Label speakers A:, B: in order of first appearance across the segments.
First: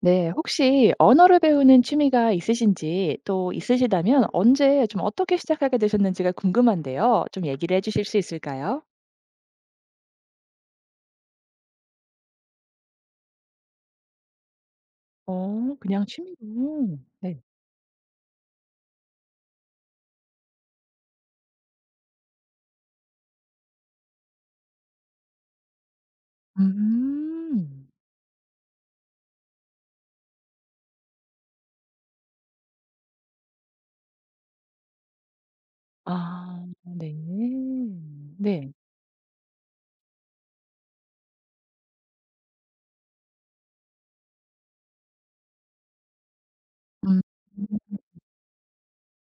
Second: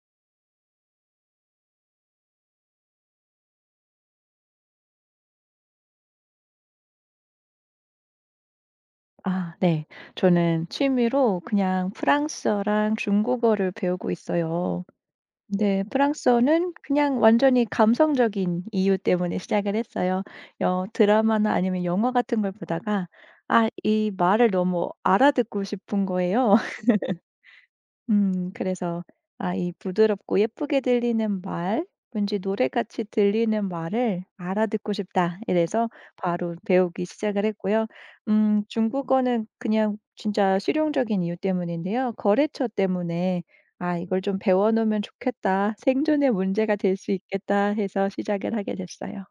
A: 네. 혹시 언어를 배우는 취미가 있으신지 또 있으시다면 언제 좀 어떻게 시작하게 되셨는지가 궁금한데요. 좀 얘기를 해 주실 수 있을까요?
B: 아 네. 저는 취미로 그냥 프랑스어랑 중국어를 배우고 있어요. 근데
A: 그냥
B: 프랑스어는
A: 취미로.
B: 그냥
A: 네.
B: 완전히 감성적인 이유 때문에 시작을 했어요. 드라마나 아니면 영화 같은 걸 보다가 아 이 말을 너무 알아듣고 싶은 거예요.
A: 음.
B: 그래서 아 이 부드럽고 예쁘게 들리는 말 왠지 노래같이 들리는 말을 알아듣고 싶다. 이래서 바로
A: 아
B: 배우기
A: 네.
B: 시작을 했고요.
A: 네.
B: 중국어는 그냥 진짜 실용적인 이유 때문인데요. 거래처 때문에 '아 이걸 좀 배워 놓으면 좋겠다. 생존의 문제가 될 수
A: 음.
B: 있겠다.' 해서 시작을 하게 됐어요.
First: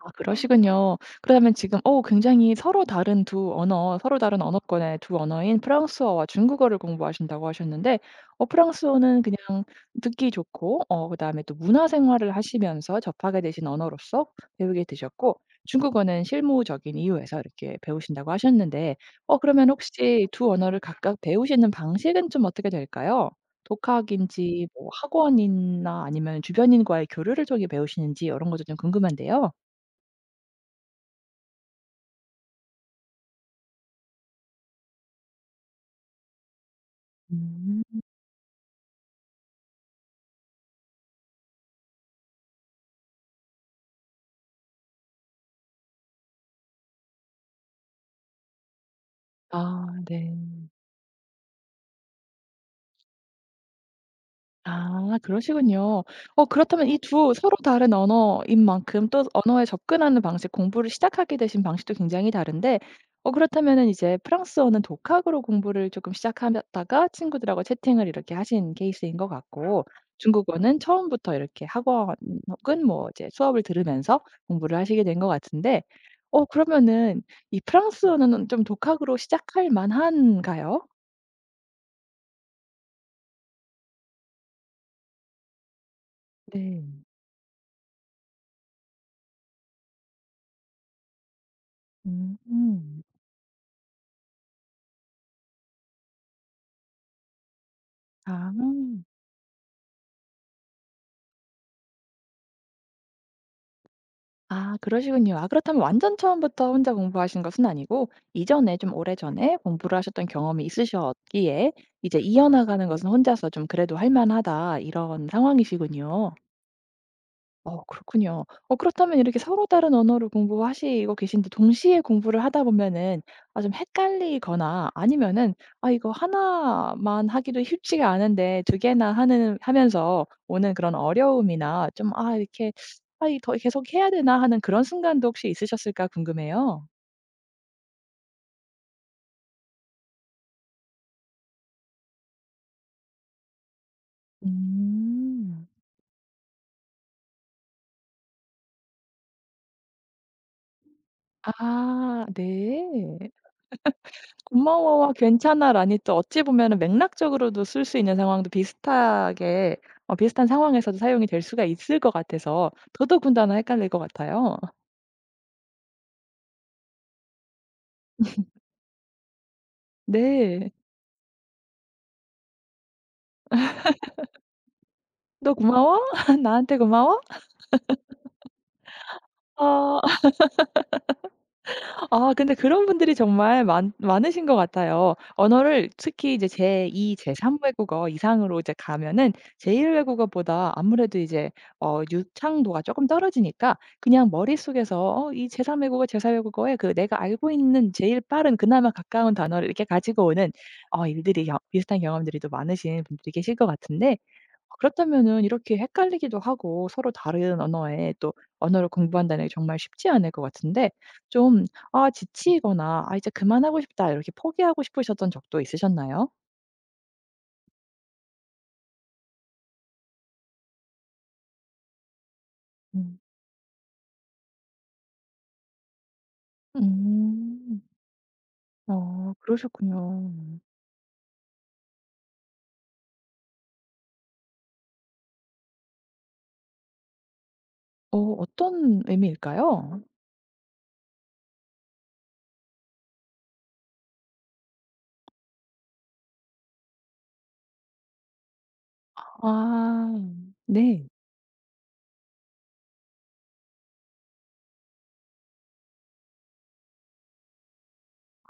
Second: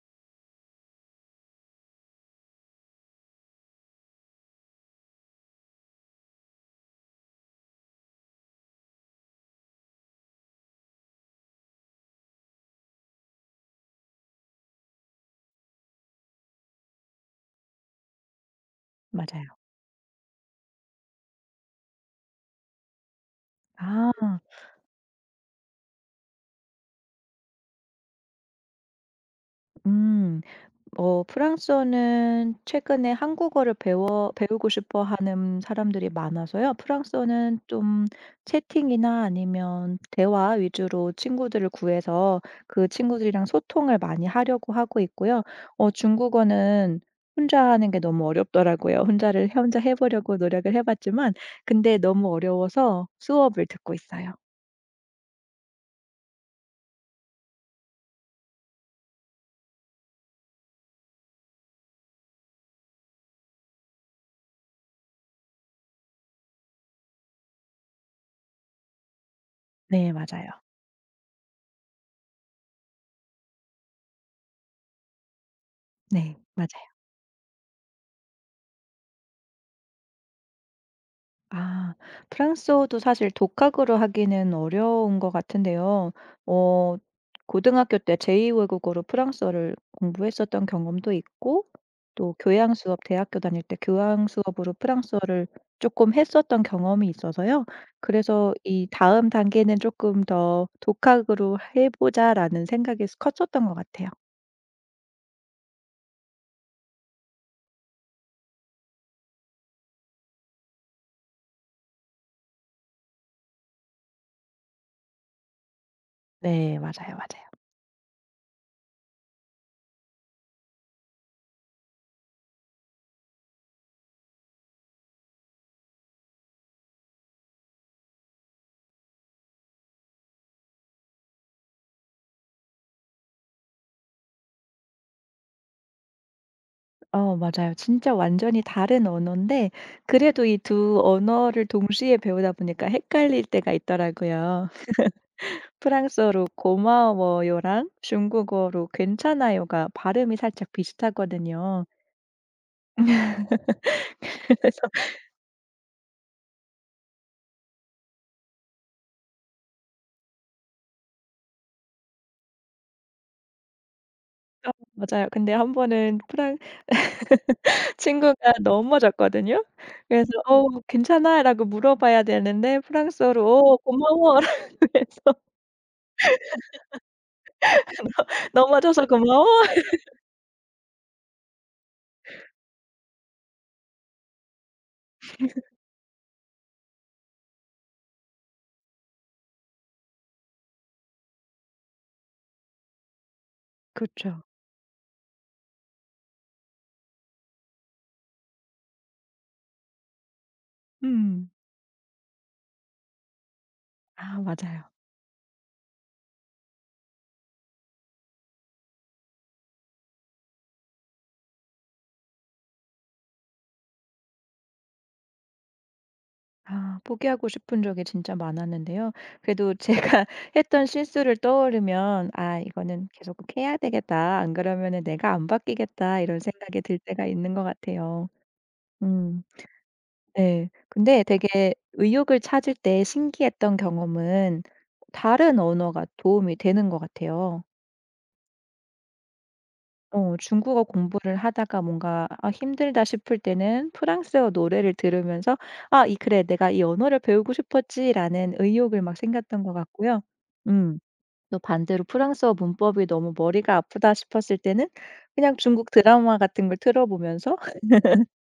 A: 아 그러시군요. 그러면 지금 굉장히 서로 다른 두 언어, 서로 다른 언어권의 두 언어인 프랑스어와 중국어를 공부하신다고 하셨는데 프랑스어는 그냥 듣기 좋고 그다음에 또 문화 생활을 하시면서 접하게 되신 언어로서 배우게 되셨고 중국어는 실무적인 이유에서 이렇게 배우신다고 하셨는데
B: 맞아요.
A: 그러면 혹시 두 언어를 각각 배우시는 방식은 좀 어떻게 될까요?
B: 아.
A: 독학인지 뭐 학원이나 아니면 주변인과의 교류를 통해 배우시는지 이런 것도 좀 궁금한데요.
B: 음. 어 프랑스어는 최근에 한국어를 배워 배우고 싶어 하는 사람들이 많아서요. 프랑스어는
A: 음.
B: 좀 채팅이나 아니면 대화 위주로 친구들을 구해서 그 친구들이랑 소통을 많이 하려고 하고 있고요. 어 중국어는 혼자 하는 게 너무 어렵더라고요. 혼자
A: 아
B: 해
A: 네.
B: 보려고 노력을 해 봤지만 근데 너무 어려워서 수업을 듣고 있어요.
A: 아 그러시군요. 그렇다면 이 두 서로 다른 언어인 만큼 또 언어에 접근하는 방식 공부를 시작하게 되신 방식도 굉장히 다른데 그렇다면은 이제 프랑스어는 독학으로 공부를 조금 시작하다가 친구들하고 채팅을 이렇게 하신 케이스인 것 같고
B: 네 맞아요.
A: 중국어는 처음부터 이렇게 학원 혹은 뭐 이제 수업을 들으면서 공부를 하시게 된 것 같은데
B: 네 맞아요.
A: 그러면은 이 프랑스어는 좀 독학으로 시작할 만한가요?
B: 아 프랑스어도 사실 독학으로 하기는 어려운 것 같은데요.
A: 네.
B: 어 고등학교 때 제2 외국어로 프랑스어를 공부했었던 경험도 있고 또 교양 수업
A: 음.
B: 대학교 다닐 때 교양 수업으로 프랑스어를 조금 했었던 경험이 있어서요.
A: 아.
B: 그래서 이 '다음 단계는 조금 더 독학으로 해 보자.'라는 생각이 컸었던 것 같아요.
A: 아 그러시군요. 아 그렇다면 완전 처음부터 혼자 공부하신 것은 아니고 이전에 좀 오래전에 공부를 하셨던 경험이 있으셨기에 이제 이어나가는 것은 혼자서 좀 그래도 할 만하다 이런 상황이시군요.
B: 네 맞아요, 맞아요.
A: 그렇군요. 그렇다면 이렇게 서로 다른 언어를 공부하시고 계신데 동시에 공부를 하다 보면은 아 좀 헷갈리거나 아니면은 '아 이거 하나만 하기도 쉽지가 않은데 두 개나 하는 하면서 오는 그런 어려움이나 좀 아 이렇게 '아 이 더 계속 해야 되나?' 하는 그런 순간도 혹시 있으셨을까 궁금해요.
B: 어 맞아요. 진짜 완전히 다른 언어인데 그래도 이 두 언어를 동시에 배우다 보니까 헷갈릴 때가 있더라고요.
A: 음.
B: 프랑스어로 고마워요랑 중국어로 괜찮아요가 발음이 살짝 비슷하거든요.
A: 아 네.
B: 그래서
A: 고마워와 괜찮아라니 또 어찌 보면은 맥락적으로도 쓸 수 있는 상황도 비슷하게 비슷한 상황에서도 사용이 될 수가 있을 것 같아서 더더군다나 헷갈릴 것 같아요.
B: 어 맞아요. 근데 한 번은 프랑 친구가 넘어졌거든요. 그래서 "어
A: 네.
B: 괜찮아?"라고 물어봐야 되는데 프랑스어로 "어 고마워." 라고 해서
A: "너 고마워? 나한테 고마워?
B: "넘어져서 고마워."
A: 어 아 근데 그런 분들이 정말 많 많으신 것 같아요. 언어를 특히 이제 제2, 제3 외국어 이상으로 이제 가면은 제1 외국어보다 아무래도 이제 유창도가 조금 떨어지니까
B: 그
A: 그냥
B: 죠
A: 머릿속에서 이 제3 외국어, 제4 외국어에 그 내가 알고 있는 제일 빠른 그나마 가까운 단어를 이렇게 가지고 오는 일들이
B: 음.
A: 겨 비슷한 경험들이 또 많으신 분들이 계실 것 같은데
B: 아 맞아요.
A: 그렇다면은 이렇게 헷갈리기도 하고 서로 다른 언어에 또 언어를 공부한다는 게 정말 쉽지 않을 것 같은데 좀 아 지치거나 '아 이제 그만하고 싶다.' 이렇게 포기하고 싶으셨던 적도 있으셨나요?
B: 아 포기하고 싶은 적이 진짜 많았는데요. 그래도 제가 했던 실수를 떠올리면 '아 이거는
A: 음.
B: 계속 꼭 해야 되겠다. 안 그러면은 내가 안 바뀌겠다.' 이런 생각이 들 때가 있는 것
A: 음.
B: 같아요.
A: 아
B: 음
A: 그러셨군요.
B: 네. 근데 되게 의욕을 찾을 때 신기했던 경험은 다른 언어가 도움이 되는 것 같아요.
A: 어떤 의미일까요?
B: 어 중국어 공부를 하다가 뭔가 아 힘들다 싶을 때는 프랑스어 노래를 들으면서 '아 이 그래 내가 이 언어를 배우고 싶었지.'라는 의욕을 막 생겼던 것
A: 아.
B: 같고요. 음.
A: 네.
B: 또 반대로 프랑스어 문법이 너무 머리가 아프다 싶었을 때는 그냥 중국 드라마 같은 걸 틀어 보면서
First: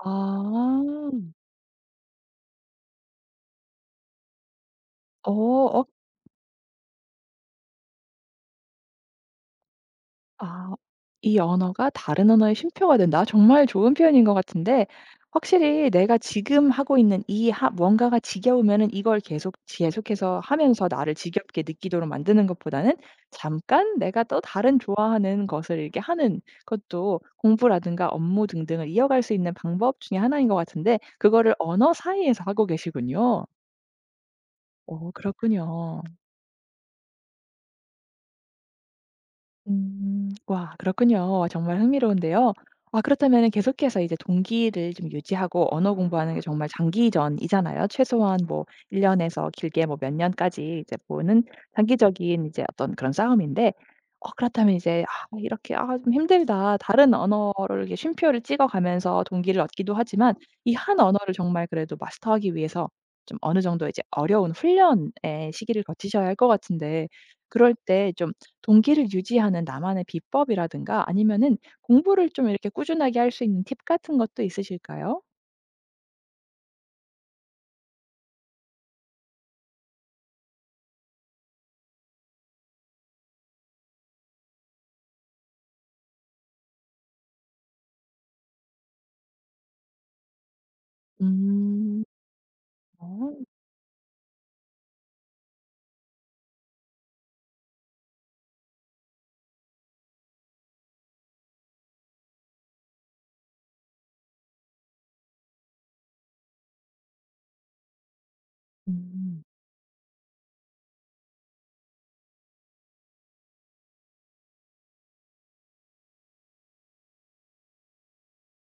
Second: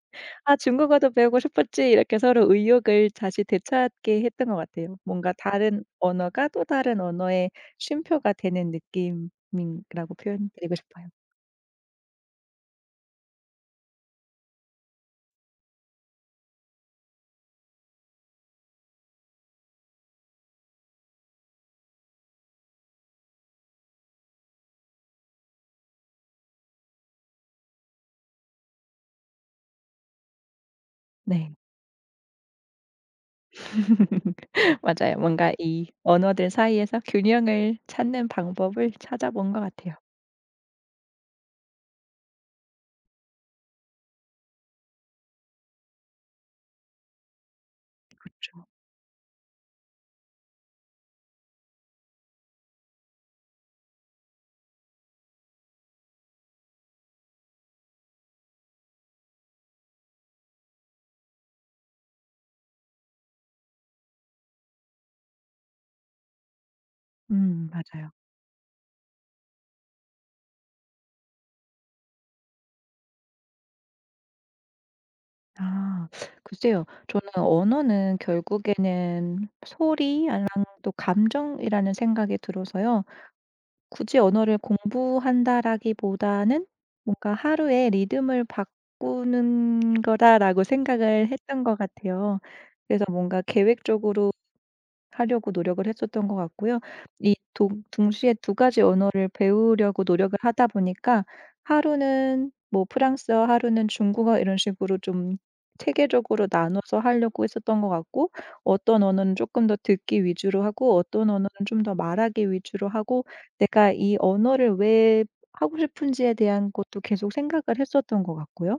A: 아.
B: '아
A: 어.
B: 중국어도 배우고 싶었지.' 이렇게 서로 의욕을 다시 되찾게 했던 것 같아요. 뭔가
A: 어
B: 다른 언어가 또 다른 언어의 쉼표가 되는 느낌이라고
A: 아.
B: 표현드리고 싶어요.
A: '이 언어가 다른 언어의 쉼표가 된다.' 정말 좋은 표현인 것 같은데 확실히 내가 지금 하고 있는 이하가가 지겨우면은 이걸 계속해서 하면서 나를 지겹게 느끼도록 만드는 것보다는 잠깐 내가 또 다른 좋아하는 것을 이렇게 하는 것도 공부라든가 업무 등등을 이어갈 수 있는 방법 중에 하나인 것 같은데 그거를
B: 네.
A: 언어 사이에서 하고 계시군요. 오
B: 맞아요. 뭔가 이
A: 그렇군요.
B: 언어들 사이에서 균형을 찾는 방법을 찾아본 것 같아요.
A: 음. 와 그렇군요. 정말 흥미로운데요. 아 그렇다면 계속해서 이제 동기를 좀 유지하고 언어 공부하는 게 정말 장기전이잖아요. 최소한 뭐
B: 그
A: 1 년에서 길게 뭐 몇 년까지 이제 보는 장기적인 이제 어떤 그런 싸움인데 그렇다면 이제 '아 이렇게 아 좀 힘들다.' 다른 언어를 이렇게 쉼표를 찍어 가면서 동기를 얻기도 하지만 이 한 언어를 정말 그래도 마스터하기 위해서 좀 어느 정도 이제 어려운 훈련의 시기를 거치셔야 할 것 같은데 그럴
B: 맞아요.
A: 때좀 동기를 유지하는 나만의 비법이라든가 아니면은 공부를 좀 이렇게 꾸준하게 할 수 있는 팁 같은 것도 있으실까요?
B: 아 글쎄요. 저는 언어는 결국에는 소리랑 또 감정이라는 생각이 들어서요. 굳이 언어를 공부한다라기보다는 뭔가 '하루의 리듬을 바꾸는 거다.'라고 생각을 했던 것
A: 음.
B: 같아요. 그래서
A: 어.
B: 뭔가 계획적으로 하려고 노력을 했었던 것 같고요. 이 동 동시에 두 가지 언어를 배우려고 노력을 하다 보니까 하루는 뭐 프랑스어, 하루는 중국어 이런 식으로 좀 체계적으로 나눠서 하려고 했었던 것 같고 어떤 언어는
A: 음.
B: 조금 더 듣기 위주로 하고 어떤 언어는 좀 더 말하기 위주로 하고 내가 이 언어를 왜 하고 싶은지에 대한 것도 계속 생각을 했었던 것 같고요.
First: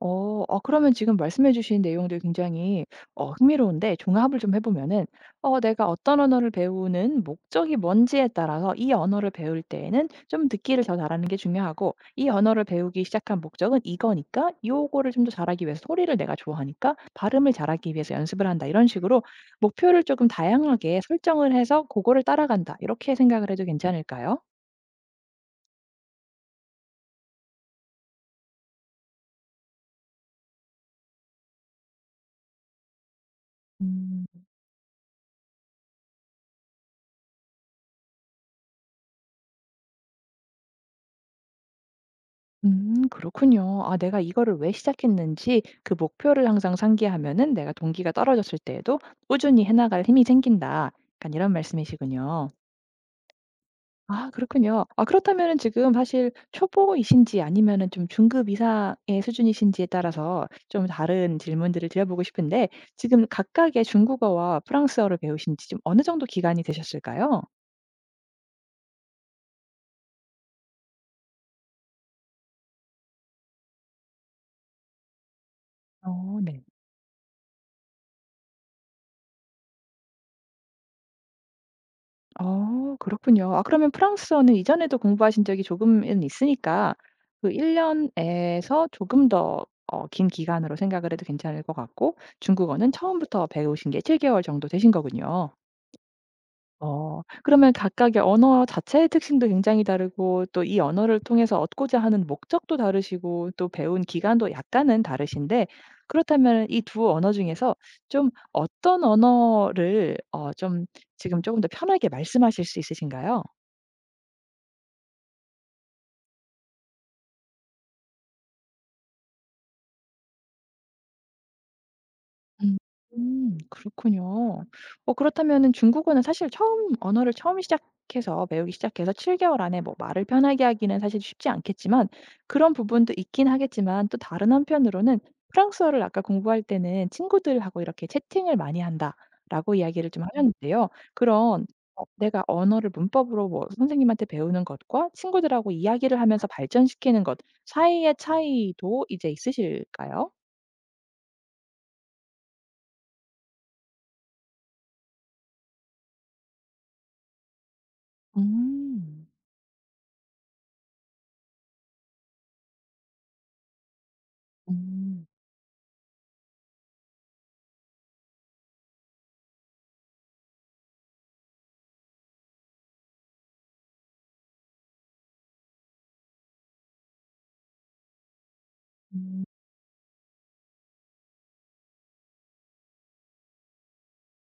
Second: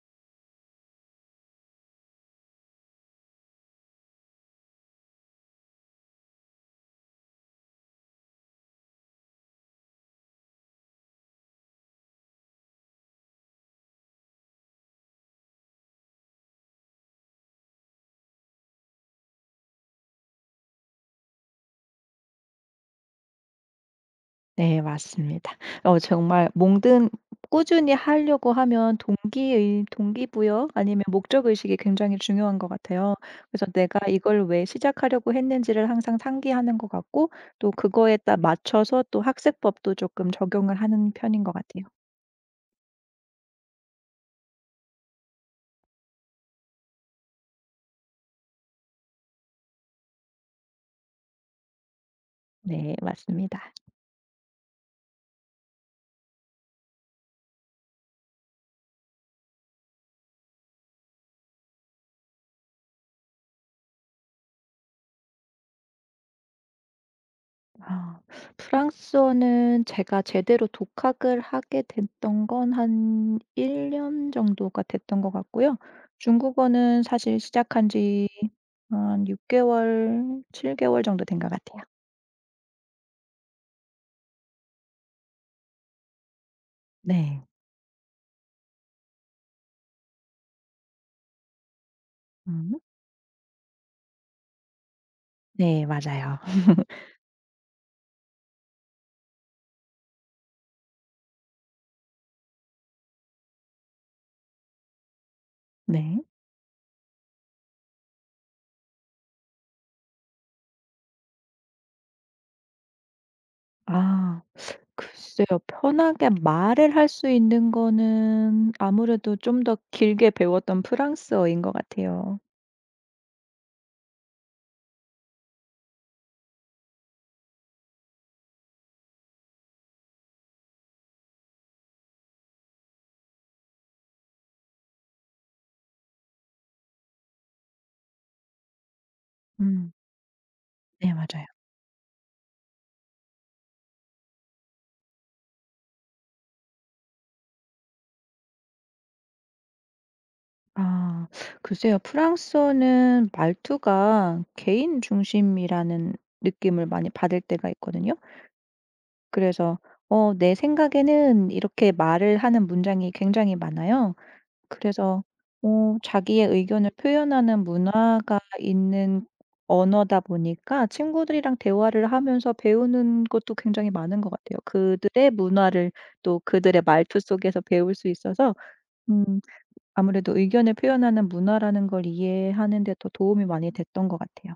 A: 어. 아 그러면 지금 말씀해 주신 내용들 굉장히 흥미로운데 종합을 좀 해 보면은 내가 어떤 언어를 배우는 목적이 뭔지에 따라서 이 언어를 배울 때에는 좀 듣기를 더 잘하는 게 중요하고 이 언어를 배우기 시작한 목적은 이거니까 요거를 좀 더 잘하기 위해서 소리를 내가 좋아하니까 발음을 잘하기 위해서 연습을 한다. 이런 식으로 목표를 조금 다양하게 설정을 해서 그거를 따라간다. 이렇게 생각을 해도 괜찮을까요?
B: 네 맞습니다. 어 정말 뭐든 꾸준히 하려고 하면 동기의 동기부여 아니면 목적의식이 굉장히 중요한 것 같아요. 그래서 내가
A: 음.
B: 이걸 왜 시작하려고 했는지를 항상 상기하는 것 같고 또 그거에 따 맞춰서 또 학습법도 조금 적용을 하는 편인 것 같아요.
A: 그렇군요. 아 내가 이거를 왜 시작했는지 그 목표를 항상 상기하면은 내가 동기가 떨어졌을 때에도 꾸준히 해 나갈 힘이 생긴다. 약간 이런 말씀이시군요.
B: 네 맞습니다.
A: 아 그렇군요. 아 그렇다면은 지금 사실 초보이신지 아니면은 좀 중급 이상의 수준이신지에 따라서 좀 다른 질문들을 드려보고 싶은데 지금 각각의 중국어와 프랑스어를 배우신 지 좀 어느 정도 기간이 되셨을까요?
B: 아 프랑스어는 제가 제대로 독학을 하게 됐던 건 한 1년 정도가 됐던 것 같고요.
A: 어 네.
B: 중국어는 사실 시작한 지 한 6 개월, 7 개월 정도 된 것 같아요.
A: 그렇군요. 아 그러면 프랑스어는 이전에도 공부하신 적이 조금은 있으니까
B: 네.
A: 그 1 년에서 조금 더 긴 기간으로 생각을 해도 괜찮을 것 같고
B: 음.
A: 중국어는 처음부터 배우신 게 7 개월 정도 되신 거군요.
B: 네. 맞아요.
A: 어. 그러면 각각의 언어 자체의 특징도 굉장히 다르고 또 이 언어를 통해서 얻고자 하는 목적도 다르시고 또 배운 기간도 약간은 다르신데 그
B: 네.
A: 렇다면 이 두 언어 중에서 좀 어떤 언어를 좀 지금 조금 더 편하게 말씀하실 수 있으신가요?
B: 아. 글쎄요. 편하게 말을 할 수 있는 거는 아무래도 좀 더 길게 배웠던 프랑스어인 것 같아요.
A: 음. 그렇군요. 그렇다면은 중국어는 사실 처음 언어를 처음 시작해서 배우기 시작해서 7 개월 안에 뭐 말을 편하게 하기는 사실 쉽지 않겠지만 그런 부분도 있긴 하겠지만 또 다른 한편으로는 프랑스어를 아까 공부할 때는 친구들하고 이렇게 "채팅을 많이 한다."라고
B: 음.
A: 이야기를 좀 하셨는데요.
B: 네. 맞아요.
A: 그런 내가 언어를 문법으로 뭐 선생님한테 배우는 것과 친구들하고 이야기를 하면서 발전시키는 것 사이의 차이도 이제 있으실까요?
B: 아. 글쎄요. 프랑스어는 말투가 개인 중심이라는 느낌을 많이 받을 때가 있거든요.
A: 음.
B: 그래서 어 "내 생각에는" 이렇게 말을 하는 문장이 굉장히 많아요. 그래서
A: 음.
B: 어 자기의 의견을 표현하는 문화가 있는 언어다 보니까 친구들이랑 대화를 하면서 배우는 것도 굉장히 많은 것 같아요. 그들의 문화를 또 그들의 말투 속에서 배울 수 있어서 음
A: 음.
B: 아무래도 의견을 표현하는 문화라는 걸 이해하는 데 더 도움이 많이 됐던 것 같아요.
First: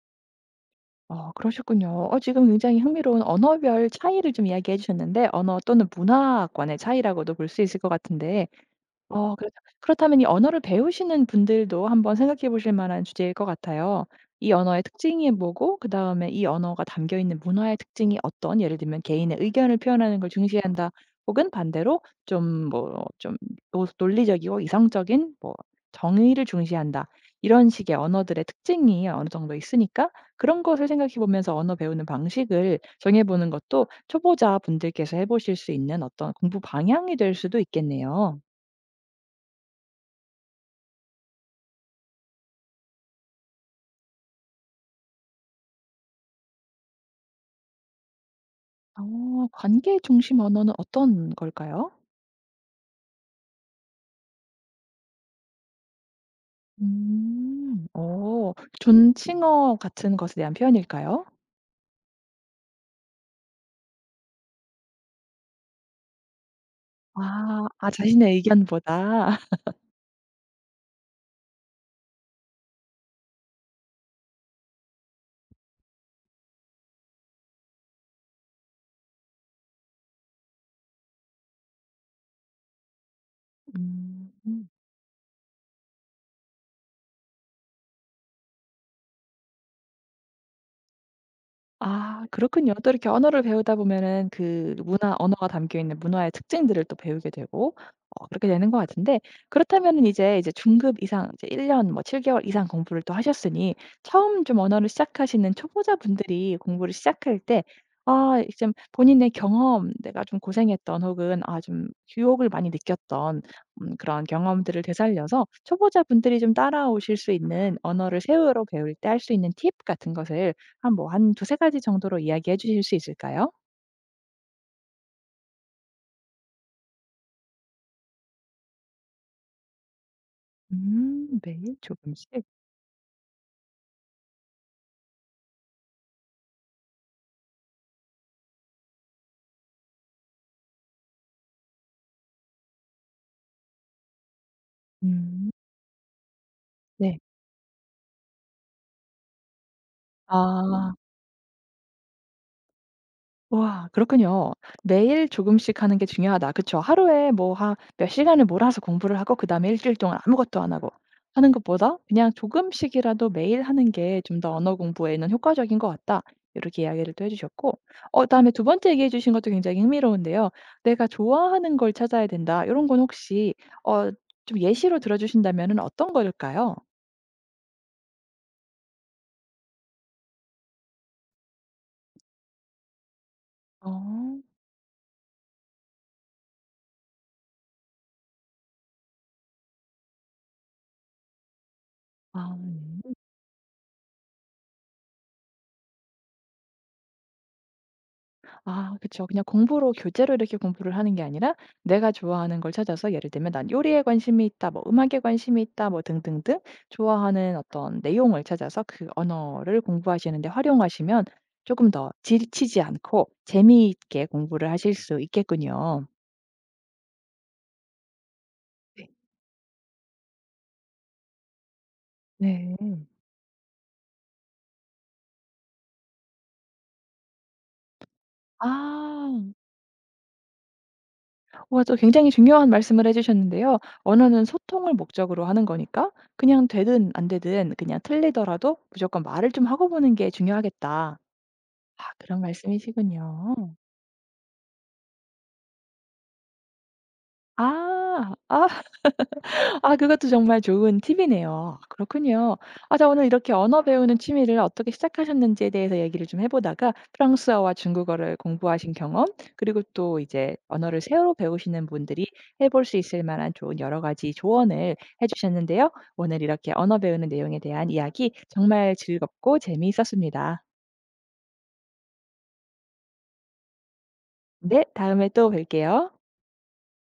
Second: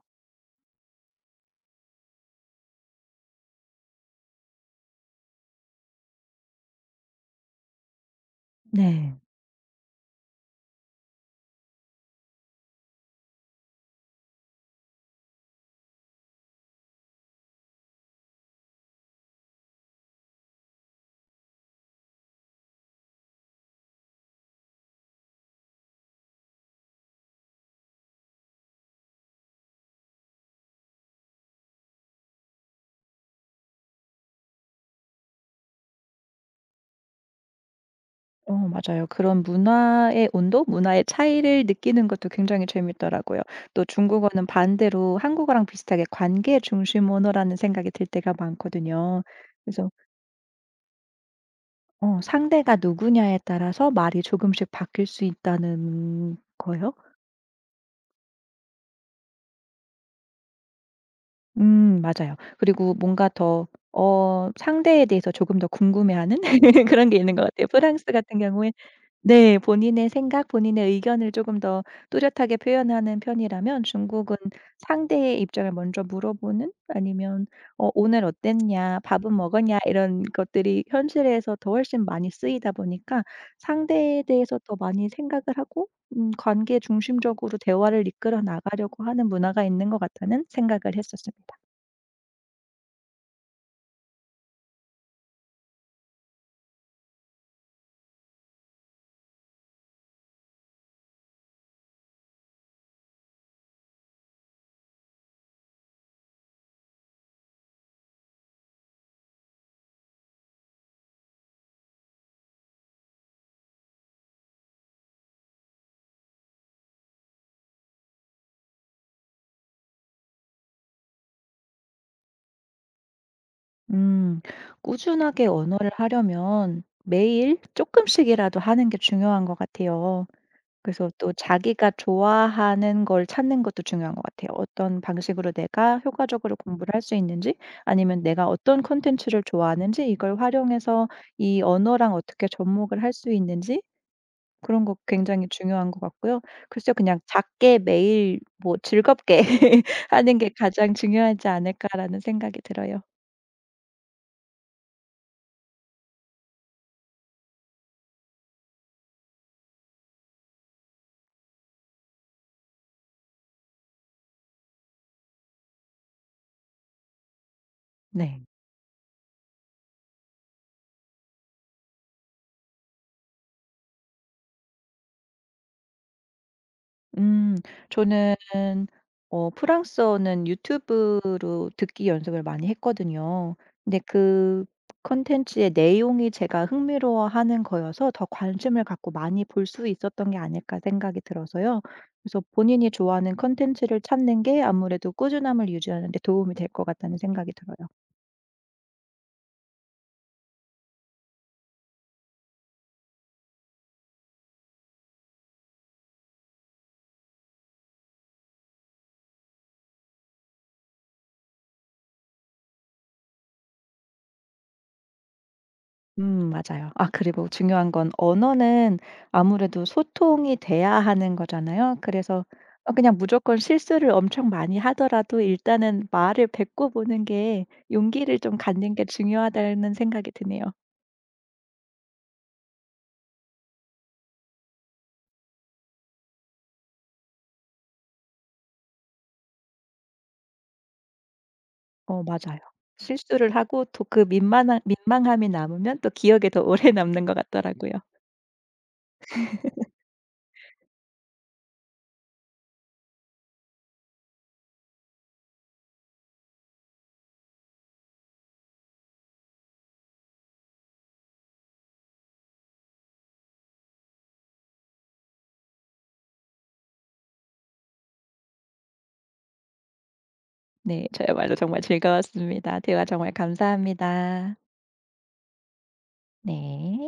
A: 그러셨군요. 지금 굉장히 흥미로운 언어별 차이를 좀 이야기해 주셨는데 언어 또는 문화권의 차이라고도 볼 수 있을 것 같은데
B: 네.
A: 그렇다. 그렇다면 이 언어를 배우시는 분들도 한번 생각해 보실 만한 주제일 것 같아요. 이 언어의 특징이 뭐고 그다음에 이 언어가 담겨 있는 문화의 특징이 어떤 예를 들면 개인의 의견을 표현하는 걸 중시한다 혹은 반대로 좀 뭐 좀 노 논리적이고 이성적인 뭐 정의를 중시한다. 이런 식의 언어들의 특징이 어느 정도 있으니까 그런 것을 생각해 보면서 언어 배우는 방식을 정해 보는 것도 초보자분들께서 해 보실 수 있는 어떤 공부 방향이 될 수도 있겠네요.
B: 어 맞아요. 그런 문화의 온도, 문화의 차이를 느끼는 것도 굉장히 재밌더라고요. 또 중국어는 반대로 한국어랑 비슷하게 관계 중심 언어라는 생각이 들 때가 많거든요. 그래서
A: 관계 중심 언어는 어떤 걸까요?
B: 어 상대가 누구냐에 따라서 말이 조금씩 바뀔 수 있다는 거요?
A: 음. 존칭어 같은 것에 대한 표현일까요?
B: 맞아요. 그리고 뭔가 더 어 상대에 대해서 조금 더 궁금해하는 그런 게 있는 것
A: 아.
B: 같아요.
A: 아
B: 프랑스
A: 자신의
B: 같은 경우에
A: 의견보다.
B: 네. 본인의 생각, 본인의 의견을 조금 더 뚜렷하게 표현하는 편이라면 중국은 상대의 입장을 먼저 물어보는 아니면 "어 오늘 어땠냐? 밥은 먹었냐?" 이런 것들이 현실에서 더 훨씬 많이 쓰이다 보니까 상대에 대해서
A: 음.
B: 더 많이 생각을 하고 관계 중심적으로 대화를 이끌어 나가려고 하는 문화가 있는 것 같다는 생각을 했었습니다.
A: 아 그렇군요. 또 이렇게 언어를 배우다 보면은 그 문화 언어가 담겨 있는 문화의 특징들을 또 배우게 되고 그렇게 되는 것 같은데 그렇다면은 이제 중급 이상 이제 1년 뭐 7 개월 이상 공부를 또 하셨으니 처음 좀 언어를 시작하시는 초보자분들이 공부를 시작할 때 아 좀 본인의 경험 내가 좀 고생했던 혹은 아 좀 유혹을 많이 느꼈던 그런 경험들을 되살려서 초보자분들이 좀 따라오실 수 있는 언어를 새로 배울 때 할 수 있는 팁 같은 것을 한 뭐 한 두세 가지 정도로 이야기해 주실 수 있을까요?
B: 음. 꾸준하게 언어를 하려면 매일 조금씩이라도 하는 게 중요한 것 같아요. 그래서 또
A: 음. 매일
B: 자기가
A: 조금씩?
B: 좋아하는 걸 찾는 것도 중요한 것 같아요. 어떤 방식으로 내가 효과적으로 공부를 할 수 있는지 아니면 내가 어떤 콘텐츠를 좋아하는지 이걸 활용해서 이 언어랑 어떻게 접목을 할 수 있는지 그런 거 굉장히
A: 음.
B: 중요한 것 같고요. 글쎄요.
A: 네.
B: 그냥 작게 매일 뭐 즐겁게 하는 게 가장
A: 아.
B: 중요하지 않을까라는 생각이 들어요.
A: 와 그렇군요. 매일 조금씩 하는 게 중요하다. 그쵸. 하루에 뭐 한 몇 시간을 몰아서 공부를 하고 그다음에 일주일 동안 아무것도 안 하고 하는 것보다 그냥 조금씩이라도 매일 하는 게 좀 더 언어 공부에는 효과적인 것 같다. 이렇게 이야기를 또 해 주셨고
B: 네.
A: 그다음에 두 번째 얘기해 주신 것도 굉장히 흥미로운데요. "내가 좋아하는 걸 찾아야 된다." 이런 건 혹시 어 좀 예시로 들어 주신다면은 어떤 걸까요?
B: 음. 저는 어 프랑스어는 유튜브로 듣기 연습을 많이 했거든요.
A: 어.
B: 근데 그 컨텐츠의 내용이 제가 흥미로워하는 거여서 더 관심을 갖고 많이 볼 수 있었던 게 아닐까 생각이 들어서요. 그래서
A: 아
B: 본인이
A: 네.
B: 좋아하는 컨텐츠를 찾는 게 아무래도 꾸준함을 유지하는 데 도움이 될 것 같다는 생각이 들어요.
A: 아 그쵸. 그냥 공부로 교재로 이렇게 공부를 하는 게 아니라 내가 좋아하는 걸 찾아서 예를 들면 '난 요리에 관심이 있다.' 뭐 '음악에 관심이 있다.' 뭐 등등등 좋아하는 어떤 내용을 찾아서 그 언어를 공부하시는 데 활용하시면 조금 더 지치지 않고 재미있게 공부를 하실 수 있겠군요.
B: 맞아요. 아 그리고 중요한 건 언어는
A: 네.
B: 아무래도 소통이 돼야 하는 거잖아요. 그래서
A: 네.
B: 어 그냥 무조건 실수를 엄청 많이 하더라도 일단은 말을 뱉고 보는 게 '용기를 좀 갖는 게
A: 아.
B: 중요하다.'는 생각이 드네요.
A: 와 또 굉장히 중요한 말씀을 해 주셨는데요. 언어는 소통을 목적으로 하는 거니까 그냥 되든 안 되든 그냥 틀리더라도 무조건 말을 좀 하고 보는 게 중요하겠다. 아
B: 어
A: 그런
B: 맞아요. 실수를
A: 말씀이시군요.
B: 하고 또 그민한 민망함이 남으면 또 기억에 더 오래 남는 것 같더라고요.
A: 아. 아 아 그것도 정말 좋은 팁이네요. 그렇군요. 아 자 오늘 이렇게 언어 배우는 취미를 어떻게 시작하셨는지에 대해서 얘기를 좀 해 보다가 프랑스어와 중국어를 공부하신 경험 그리고 또 이제 언어를 새로 배우시는 분들이 해볼 수 있을 만한 좋은 여러 가지 조언을 해 주셨는데요. 오늘 이렇게 언어 배우는 내용에 대한 이야기 정말 즐겁고 재미있었습니다.
B: 네. 저야말로 정말 즐거웠습니다. 대화 정말 감사합니다.
A: 네. 다음에 또 뵐게요.
B: 네.